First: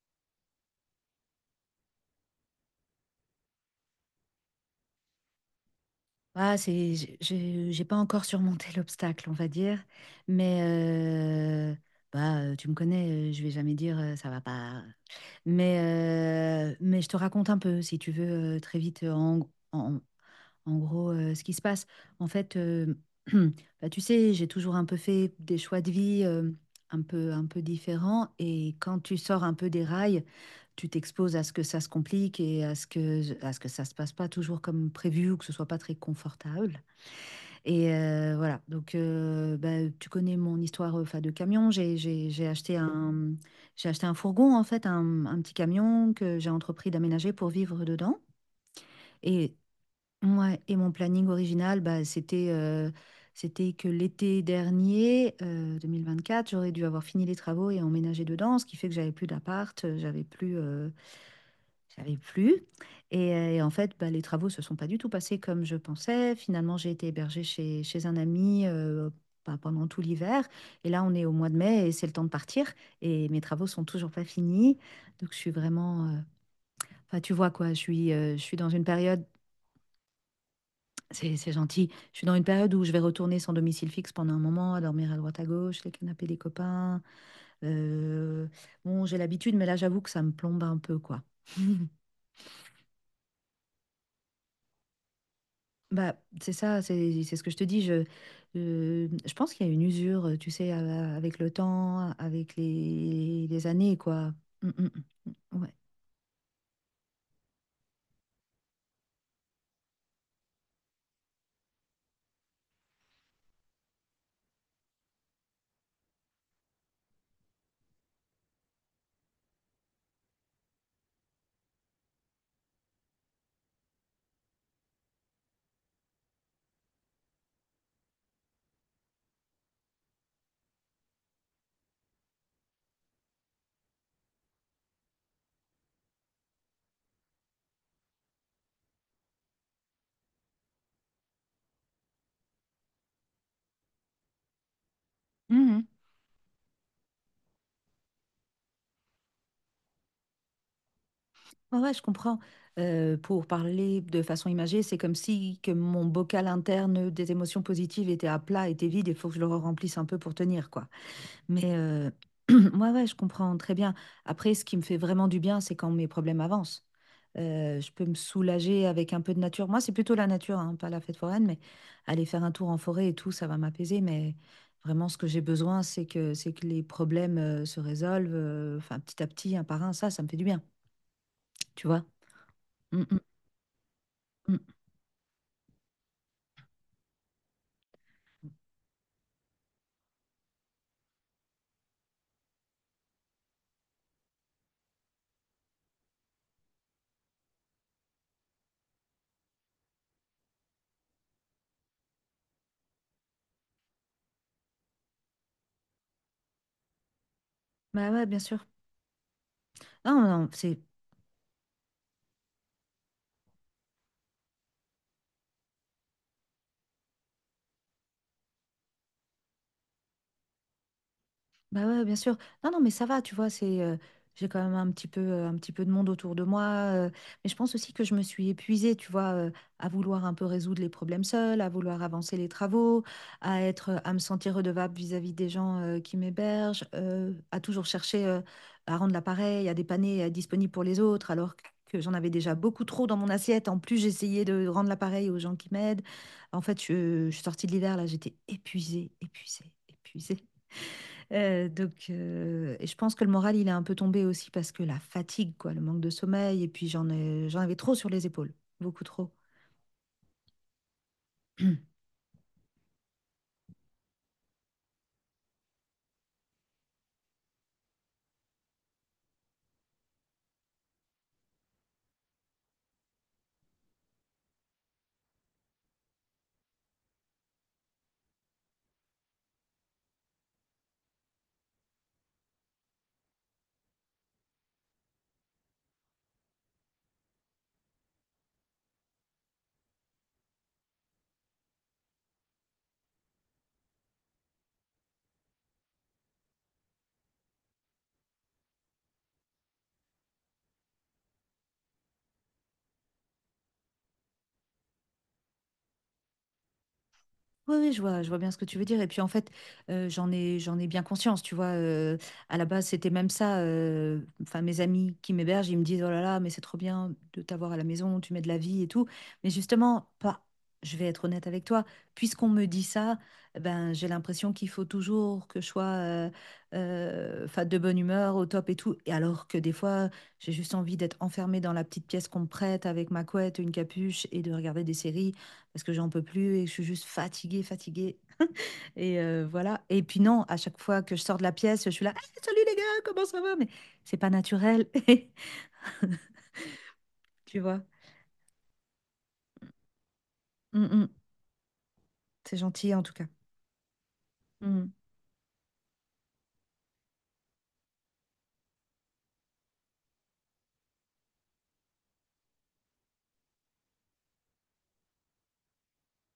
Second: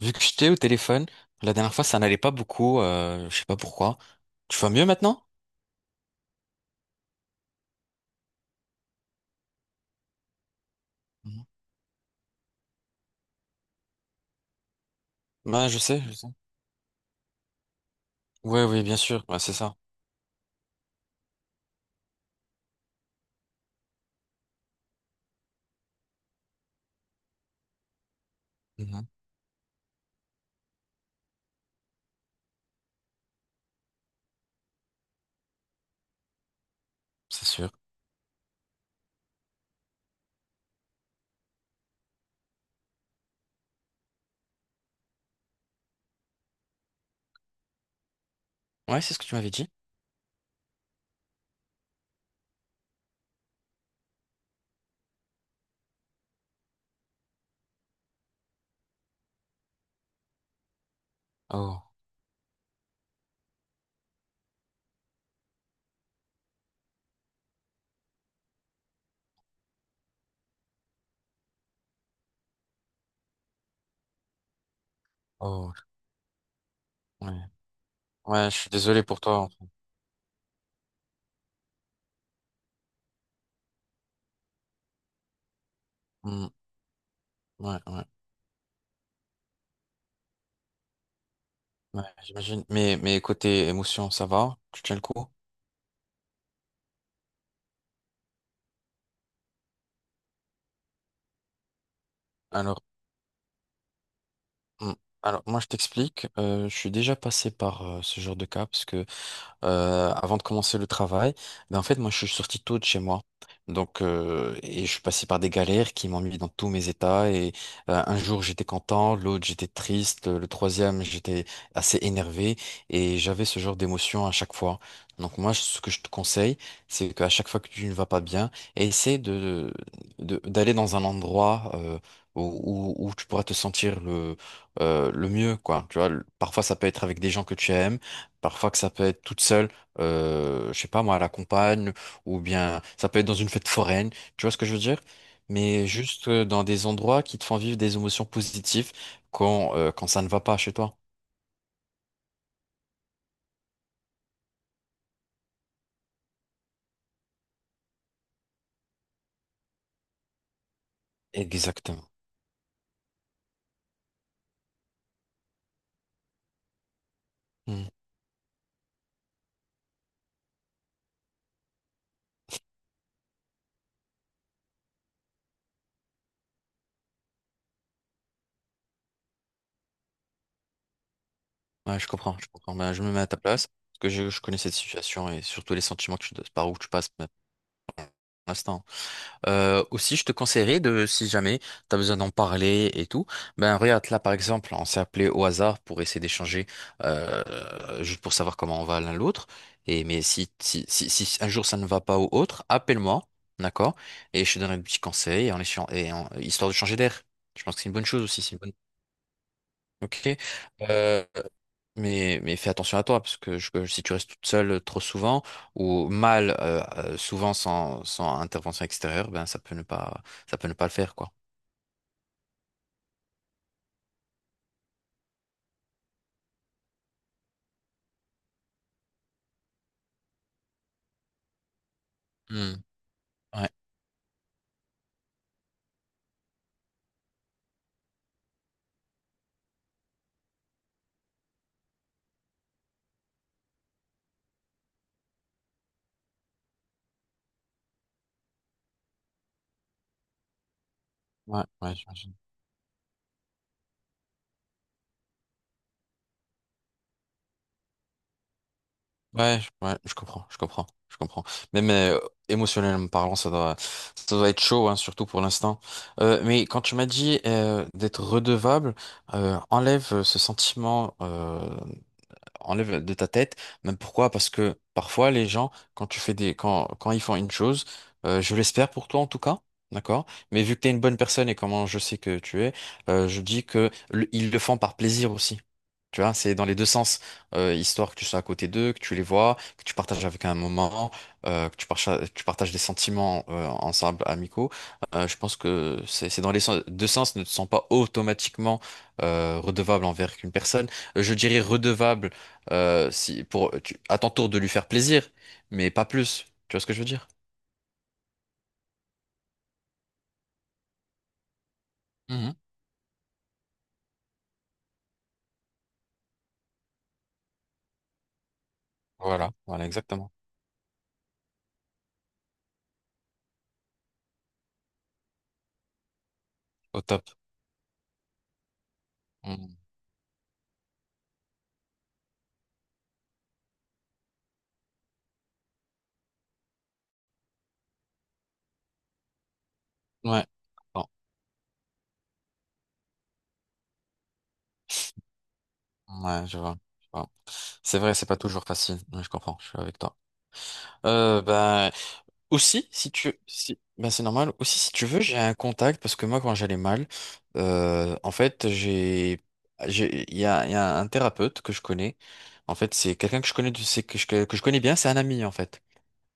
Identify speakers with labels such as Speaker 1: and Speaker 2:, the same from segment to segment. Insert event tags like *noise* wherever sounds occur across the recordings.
Speaker 1: Vu que j'étais au téléphone, la dernière fois, ça n'allait pas beaucoup, je sais pas pourquoi. Tu vas mieux maintenant?
Speaker 2: J'ai pas encore surmonté *laughs* l'obstacle, on va dire. Mais
Speaker 1: Mhm.
Speaker 2: euh, bah, tu me connais, je vais jamais dire ça va pas.
Speaker 1: Ouais, je
Speaker 2: Mais,
Speaker 1: sais, je sais.
Speaker 2: mais je te raconte un peu, si tu veux,
Speaker 1: Ouais,
Speaker 2: très
Speaker 1: oui, bien
Speaker 2: vite,
Speaker 1: sûr, ouais, c'est ça.
Speaker 2: en- en gros, ce qui se passe. En fait, *clears throat* bah, tu sais, j'ai toujours un peu fait des choix de vie un peu différents. Et quand
Speaker 1: Mhm.
Speaker 2: tu sors un peu des rails, tu t'exposes à ce que ça se complique et à ce que ça se passe pas toujours comme prévu ou que ce soit pas très confortable.
Speaker 1: C'est sûr.
Speaker 2: Et voilà, donc bah, tu connais mon histoire enfin, de camion. J'ai acheté un fourgon, en fait, un petit camion que j'ai entrepris d'aménager pour vivre dedans.
Speaker 1: Ouais, c'est ce que tu m'avais
Speaker 2: Et,
Speaker 1: dit.
Speaker 2: ouais, et mon planning original, bah, c'était c'était que l'été dernier, 2024, j'aurais dû avoir fini les travaux et emménager dedans, ce qui fait que j'avais plus d'appart, j'avais plus,
Speaker 1: Oh,
Speaker 2: j'avais plus. Et en fait, bah, les travaux se sont pas du tout passés comme je pensais. Finalement, j'ai été hébergée chez, chez un ami bah, pendant tout l'hiver. Et là, on est au mois de mai et c'est le temps de partir. Et mes travaux sont toujours pas finis. Donc, je suis
Speaker 1: oh,
Speaker 2: vraiment, enfin,
Speaker 1: ouais.
Speaker 2: tu vois quoi, je
Speaker 1: Ouais,
Speaker 2: suis
Speaker 1: je
Speaker 2: dans
Speaker 1: suis
Speaker 2: une
Speaker 1: désolé pour
Speaker 2: période...
Speaker 1: toi, en fait.
Speaker 2: C'est gentil. Je suis dans une période où je vais retourner sans domicile fixe pendant un moment, à dormir à droite à gauche, les canapés des
Speaker 1: Mm.
Speaker 2: copains.
Speaker 1: Ouais, ouais,
Speaker 2: Euh, Bon, j'ai l'habitude, mais là, j'avoue que ça me plombe un peu, quoi.
Speaker 1: ouais, j'imagine. Mais côté émotion, ça va? Tu tiens le coup?
Speaker 2: Bah, c'est ça, c'est ce que je te dis. Je pense qu'il y a une usure, tu sais, avec le temps, avec
Speaker 1: Alors,
Speaker 2: les années, quoi. Mm, mm,
Speaker 1: mm, alors moi,
Speaker 2: mm,
Speaker 1: je
Speaker 2: ouais.
Speaker 1: t'explique. Je suis déjà passé par ce genre de cas parce que avant de commencer le travail, ben en fait, moi, je suis sorti tôt de chez moi. Donc, et je suis passé par des galères qui m'ont mis dans tous mes états. Et un jour, j'étais content, l'autre, j'étais triste, le troisième, j'étais assez énervé. Et j'avais ce genre d'émotion à chaque fois. Donc, moi, ce que je te conseille, c'est qu'à chaque fois que tu ne vas pas bien, essaie de, d'aller dans un endroit où, où tu pourras te sentir le mieux, quoi. Tu vois, parfois, ça peut être avec des gens que tu aimes. Parfois que ça peut être toute seule, je sais pas moi, à la campagne, ou bien ça peut être dans une fête foraine, tu vois ce que je veux dire?
Speaker 2: Mhm.
Speaker 1: Mais juste dans des endroits qui te font vivre des émotions positives quand, quand ça ne va pas chez toi.
Speaker 2: Ouais, ouais, je comprends. Pour parler de façon imagée, c'est comme si que mon bocal interne des émotions positives était à plat, était vide, il faut que je le remplisse un peu pour tenir, quoi. Mais
Speaker 1: Exactement.
Speaker 2: *clears throat* ouais, ouais, je comprends très bien. Après, ce qui me fait vraiment du bien, c'est quand mes problèmes avancent.
Speaker 1: Hmm.
Speaker 2: Je peux me soulager avec un peu de nature. Moi, c'est plutôt la nature, hein, pas la fête foraine, mais aller faire un tour en forêt et tout, ça va m'apaiser. Mais vraiment, ce que j'ai besoin, c'est que les problèmes se résolvent, enfin, petit à petit, un par un. Ça me fait du bien, tu
Speaker 1: Ouais,
Speaker 2: vois.
Speaker 1: je comprends, je comprends. Ben, je
Speaker 2: Mm,
Speaker 1: me
Speaker 2: mm,
Speaker 1: mets à ta place, parce que je connais
Speaker 2: mm.
Speaker 1: cette situation et surtout les sentiments que tu, par où tu passes maintenant. Aussi, je te conseillerais de, si jamais tu as besoin d'en parler et tout, ben regarde là par exemple, on s'est appelé au hasard pour essayer d'échanger euh, juste pour savoir comment on va l'un l'autre. Et mais si, si, si, si un jour ça ne va pas ou autre, appelle-moi, d'accord? Et je te donnerai des petits conseils en histoire de changer d'air. Je pense que c'est une bonne
Speaker 2: Bah
Speaker 1: chose
Speaker 2: ouais, bien
Speaker 1: aussi, c'est une
Speaker 2: sûr.
Speaker 1: bonne.
Speaker 2: Non,
Speaker 1: Ok.
Speaker 2: non, c'est
Speaker 1: Euh, mais fais attention à toi, parce que que si tu restes toute seule trop souvent, ou mal souvent sans, sans intervention extérieure, ben ça peut ne pas, ça peut ne pas le faire, quoi.
Speaker 2: Bah ouais, bien sûr. Non, non, mais ça va, tu vois, c'est, j'ai quand même un petit peu de monde autour de moi. Mais je pense aussi que je me suis épuisée, tu vois, à vouloir un peu résoudre les problèmes seuls, à vouloir avancer les
Speaker 1: Hmm.
Speaker 2: travaux, à
Speaker 1: Ouais,
Speaker 2: être, à me sentir redevable vis-à-vis des gens, qui m'hébergent, à toujours chercher, à rendre l'appareil, à dépanner, à être disponible pour les autres, alors que j'en avais déjà beaucoup trop dans mon assiette. En plus, j'essayais de rendre l'appareil aux gens qui m'aident. En fait, je suis sortie de l'hiver, là, j'étais épuisée, épuisée, épuisée.
Speaker 1: ouais, ouais,
Speaker 2: Donc,
Speaker 1: j'imagine.
Speaker 2: et je pense que le moral, il est un peu tombé aussi parce que la fatigue, quoi, le manque de sommeil, et puis j'en avais trop sur les épaules, beaucoup trop.
Speaker 1: Ouais, ouais, je comprends, je comprends, je comprends.
Speaker 2: *clears throat*
Speaker 1: Mais émotionnellement parlant, ça doit être chaud, hein, surtout pour l'instant. Mais quand tu m'as dit d'être redevable, enlève ce sentiment. Enlève de ta tête. Même pourquoi? Parce que parfois les gens, quand tu fais des, quand, quand ils font une chose, je l'espère pour toi en tout cas, d'accord? Mais vu que tu es une bonne personne et comment je sais que tu es, je dis que ils le font par plaisir aussi. Tu vois, c'est dans les deux sens. Histoire que tu sois à côté d'eux, que tu les vois, que tu partages avec un moment, que tu partages des sentiments ensemble, amicaux. Je pense que c'est dans les deux sens, ne te sens pas automatiquement redevable envers une personne. Je dirais redevable si, pour, à ton tour de lui faire plaisir, mais pas plus. Tu vois ce que je veux dire?
Speaker 2: Oui, oui, je vois bien ce que tu veux dire. Et puis en fait, j'en ai bien conscience, tu vois.
Speaker 1: Mhm.
Speaker 2: À la base, c'était même ça. Enfin, mes amis qui m'hébergent, ils me disent, oh là là, mais c'est trop bien de t'avoir à la maison, tu mets de la vie et tout. Mais
Speaker 1: Voilà, voilà,
Speaker 2: justement,
Speaker 1: exactement.
Speaker 2: pas, je vais être honnête avec toi, puisqu'on me dit ça, eh ben, j'ai l'impression qu'il faut toujours que je sois
Speaker 1: Au top.
Speaker 2: 'fin, de bonne humeur, au top et tout. Et alors que des
Speaker 1: Mhm.
Speaker 2: fois, j'ai juste envie d'être enfermée dans la petite pièce qu'on me prête avec ma couette, une capuche et de regarder des séries parce que j'en peux plus et je suis juste fatiguée, fatiguée. Et voilà. Et puis non,
Speaker 1: Ouais.
Speaker 2: à chaque fois
Speaker 1: Bon.
Speaker 2: que je sors de la pièce, je suis là, hey, salut les gars, comment ça va? Mais c'est pas naturel, *laughs*
Speaker 1: Ouais, je vois, je vois.
Speaker 2: tu vois.
Speaker 1: C'est vrai, c'est pas toujours facile. Ouais, je comprends, je suis avec toi.
Speaker 2: Mm, mm.
Speaker 1: Ben,
Speaker 2: C'est
Speaker 1: aussi,
Speaker 2: gentil en
Speaker 1: si
Speaker 2: tout cas.
Speaker 1: tu, si, ben, c'est normal. Aussi,
Speaker 2: Mm.
Speaker 1: si tu veux, j'ai un contact parce que moi, quand j'allais mal, en fait, j'ai, il y a un thérapeute que je connais. En fait, c'est quelqu'un que je connais, c'est que je connais bien. C'est un ami, en fait.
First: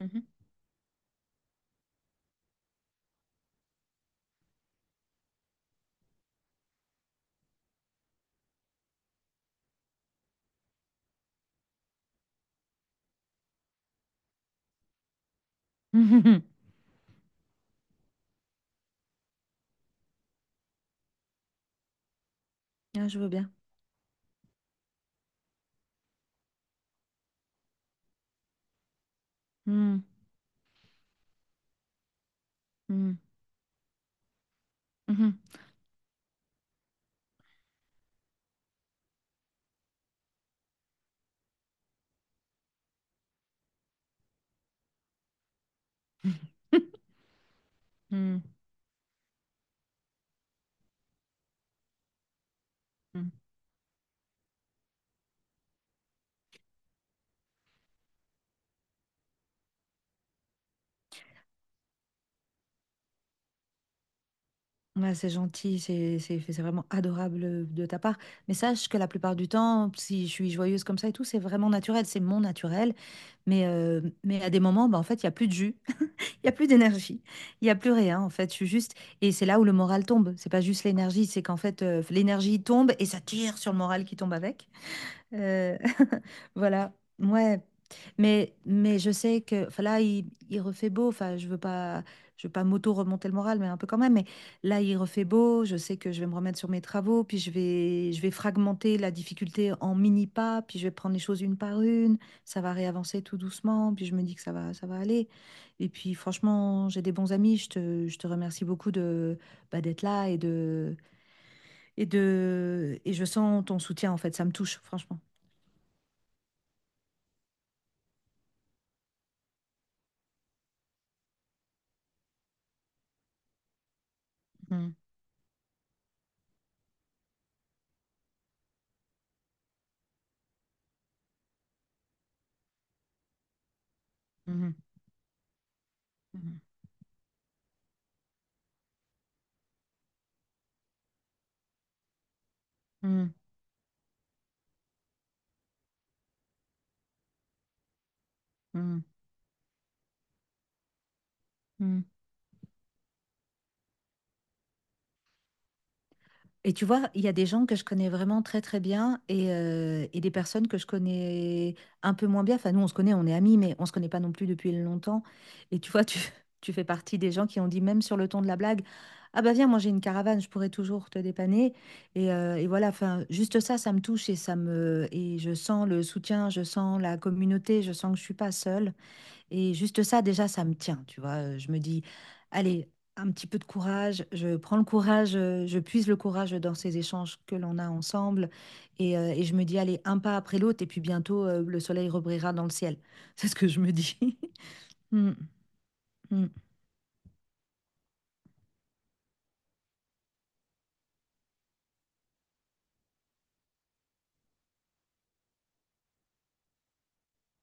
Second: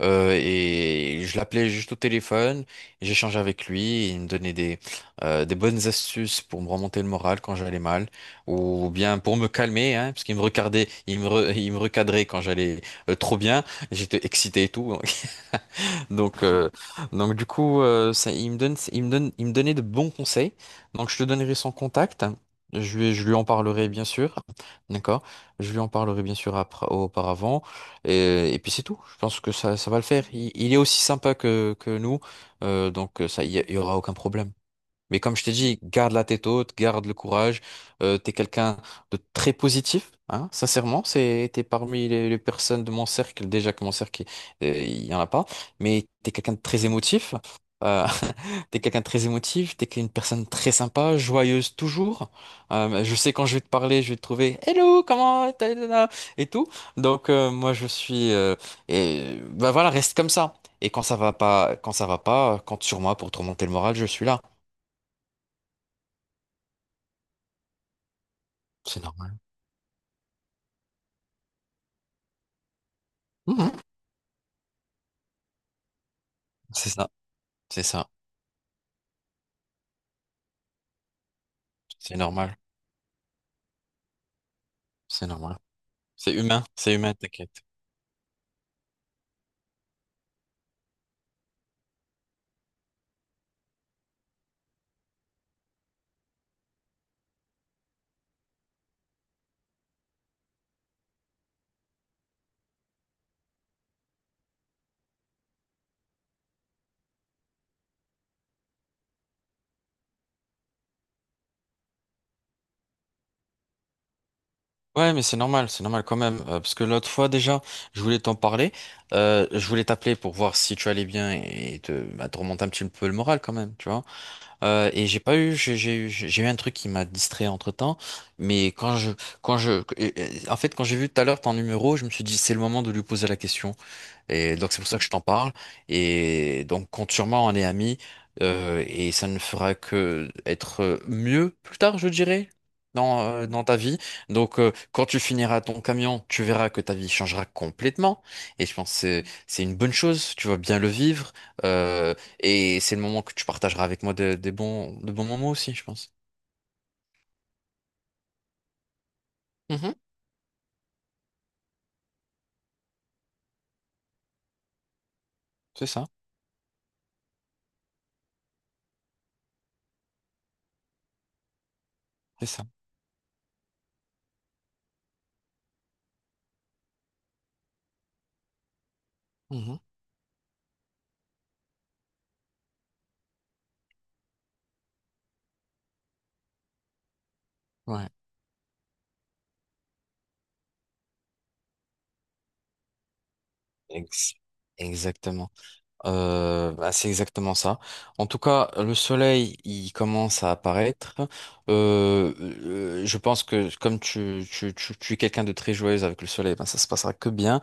Speaker 2: Mhm.
Speaker 1: Et je l'appelais juste au téléphone, et j'échangeais avec lui, et il me donnait des bonnes astuces pour me remonter le moral quand j'allais mal, ou bien pour me calmer, hein, parce qu'il me regardait, il me, *laughs* il me recadrait quand j'allais trop bien, j'étais excité et tout,
Speaker 2: Mhm.
Speaker 1: donc,
Speaker 2: *laughs*
Speaker 1: euh, donc du coup, ça, il me donne, il me donne, il me donnait de bons conseils. Donc, je te donnerai son contact.
Speaker 2: Ah, je
Speaker 1: Je
Speaker 2: veux
Speaker 1: lui en
Speaker 2: bien.
Speaker 1: parlerai bien sûr. D'accord? Je lui en parlerai bien sûr après, auparavant. Et puis c'est tout. Je pense que ça va le
Speaker 2: Mm,
Speaker 1: faire. Il est aussi sympa que nous.
Speaker 2: mm,
Speaker 1: Donc, ça, il y aura aucun problème. Mais comme
Speaker 2: mhm.
Speaker 1: je t'ai dit, garde la tête haute, garde le courage. T'es quelqu'un de très positif, hein, sincèrement. C'est, t'es parmi les personnes de mon cercle, déjà que mon cercle, il y en a pas, mais t'es quelqu'un de très
Speaker 2: *laughs*
Speaker 1: émotif. Euh,
Speaker 2: Mm,
Speaker 1: *laughs* t'es quelqu'un de très émotif, t'es une personne très sympa, joyeuse toujours. Je
Speaker 2: mm.
Speaker 1: sais quand je vais te parler, je vais te trouver Hello, comment t'as et tout. Donc moi je suis et bah voilà, reste comme ça. Et quand ça va pas, quand ça va pas, compte sur moi pour te remonter le moral, je suis là.
Speaker 2: Ouais, c'est gentil, c'est c'est vraiment adorable de ta part. Mais sache que
Speaker 1: C'est
Speaker 2: la
Speaker 1: normal.
Speaker 2: plupart du temps, si je suis joyeuse comme ça et tout, c'est vraiment naturel, c'est mon naturel.
Speaker 1: Mhm.
Speaker 2: Mais à des moments, bah, en fait, il n'y a plus de jus. Il y a plus
Speaker 1: C'est ça,
Speaker 2: d'énergie, il y a
Speaker 1: c'est
Speaker 2: plus
Speaker 1: ça,
Speaker 2: rien en fait. Je suis juste et c'est là où le moral tombe. C'est pas juste l'énergie, c'est qu'en fait
Speaker 1: c'est normal,
Speaker 2: l'énergie tombe et ça tire sur le moral qui tombe avec.
Speaker 1: c'est normal.
Speaker 2: Euh, *laughs* voilà,
Speaker 1: C'est humain,
Speaker 2: ouais.
Speaker 1: t'inquiète.
Speaker 2: Mais je sais que enfin, là, il refait beau. Je veux pas m'auto-remonter le moral, mais un peu quand même. Mais là, il refait beau. Je sais que je vais me remettre sur mes travaux. Puis je vais fragmenter la difficulté en mini pas. Puis je vais prendre les choses une par une. Ça va réavancer tout doucement. Puis je me dis que ça va aller. Et puis, franchement, j'ai des bons amis. Je te remercie beaucoup de, bah, d'être là et je sens ton soutien en fait. Ça me touche,
Speaker 1: Ouais,
Speaker 2: franchement.
Speaker 1: mais c'est normal quand même. Parce que l'autre fois déjà, je voulais t'en parler. Je voulais t'appeler pour voir si tu allais bien et te, bah, te remonter un petit peu le moral quand même, tu vois.
Speaker 2: Mm.
Speaker 1: Et j'ai pas eu, j'ai eu un truc qui m'a distrait entre-temps. Mais quand je, en fait, quand j'ai vu tout à l'heure ton numéro, je me suis dit c'est le moment de lui poser la question. Et donc
Speaker 2: Mhm,
Speaker 1: c'est pour ça que je t'en parle.
Speaker 2: mhm,
Speaker 1: Et donc compte sur moi, on est amis. Et ça ne fera que être mieux plus tard, je dirais, dans,
Speaker 2: mhm,
Speaker 1: dans ta vie. Donc quand tu finiras ton camion, tu verras que ta vie changera complètement. Et je pense que
Speaker 2: mhm,
Speaker 1: c'est une bonne chose, tu vas bien le vivre.
Speaker 2: mhm.
Speaker 1: euh, et c'est le moment que tu partageras avec moi des bons, de bons moments aussi, je pense.
Speaker 2: Et tu vois, il y a des gens que je connais vraiment très très bien
Speaker 1: Mhm,
Speaker 2: et des personnes que je connais un peu moins bien. Enfin, nous, on se connaît, on est amis, mais on se connaît pas non plus depuis longtemps. Et
Speaker 1: c'est
Speaker 2: tu vois,
Speaker 1: ça,
Speaker 2: *laughs* tu fais partie des gens qui ont dit, même sur le ton de la blague, ah bah viens, moi j'ai une caravane, je pourrais toujours te dépanner.
Speaker 1: c'est ça.
Speaker 2: Et voilà, enfin, juste ça, ça me touche et ça me et je sens le soutien, je sens la communauté, je sens que je suis pas seule. Et
Speaker 1: Mhm,
Speaker 2: juste ça, déjà, ça me tient, tu vois. Je me dis, allez, un petit peu de courage, je prends le courage, je puise le courage dans ces échanges que l'on a
Speaker 1: ouais.
Speaker 2: ensemble. Et je me dis, allez, un pas après l'autre, et puis bientôt, le soleil rebrillera dans le ciel. *laughs* C'est ce que je me dis.
Speaker 1: Ex-
Speaker 2: *laughs* Mm,
Speaker 1: Exactement.
Speaker 2: mm.
Speaker 1: Bah, c'est exactement ça. En tout cas, le soleil, il commence à apparaître. Je pense que comme tu es quelqu'un de très joyeux avec le soleil, ben ça se passera que bien.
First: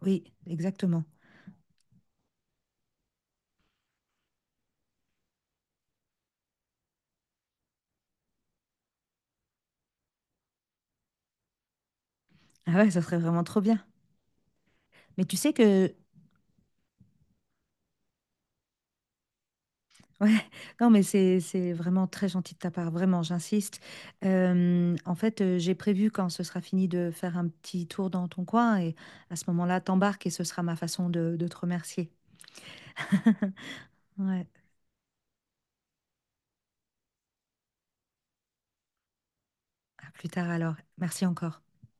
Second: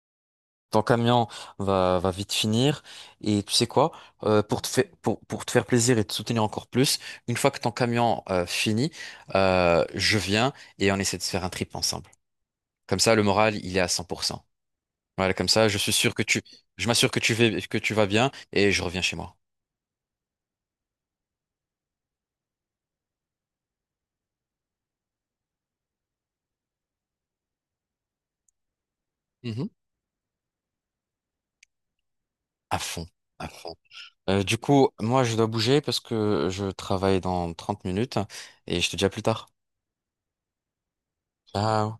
Speaker 2: Oui,
Speaker 1: Ton
Speaker 2: exactement.
Speaker 1: camion va, va vite finir. Et tu sais quoi? Pour te faire, pour te faire plaisir et te soutenir encore plus, une fois que ton camion finit, je viens et on essaie de se faire un trip ensemble.
Speaker 2: Ah ouais,
Speaker 1: Comme
Speaker 2: ça
Speaker 1: ça,
Speaker 2: serait
Speaker 1: le
Speaker 2: vraiment
Speaker 1: moral,
Speaker 2: trop
Speaker 1: il est
Speaker 2: bien.
Speaker 1: à 100%.
Speaker 2: Mais
Speaker 1: Voilà,
Speaker 2: tu
Speaker 1: comme
Speaker 2: sais
Speaker 1: ça, je suis
Speaker 2: que
Speaker 1: sûr que tu, je m'assure que tu vas bien et je reviens chez moi.
Speaker 2: Ouais, *laughs* non, mais c'est vraiment très gentil de ta part, vraiment, j'insiste. J'ai prévu quand ce sera fini de faire un petit tour dans ton coin et à ce
Speaker 1: Mhm.
Speaker 2: moment-là, t'embarques et ce sera ma façon de te remercier.
Speaker 1: À fond,
Speaker 2: *laughs*
Speaker 1: à fond.
Speaker 2: Ouais,
Speaker 1: Du coup, moi, je dois bouger parce que je travaille dans 30 minutes et je te dis à plus tard.
Speaker 2: à plus tard alors. Merci encore.
Speaker 1: Ciao.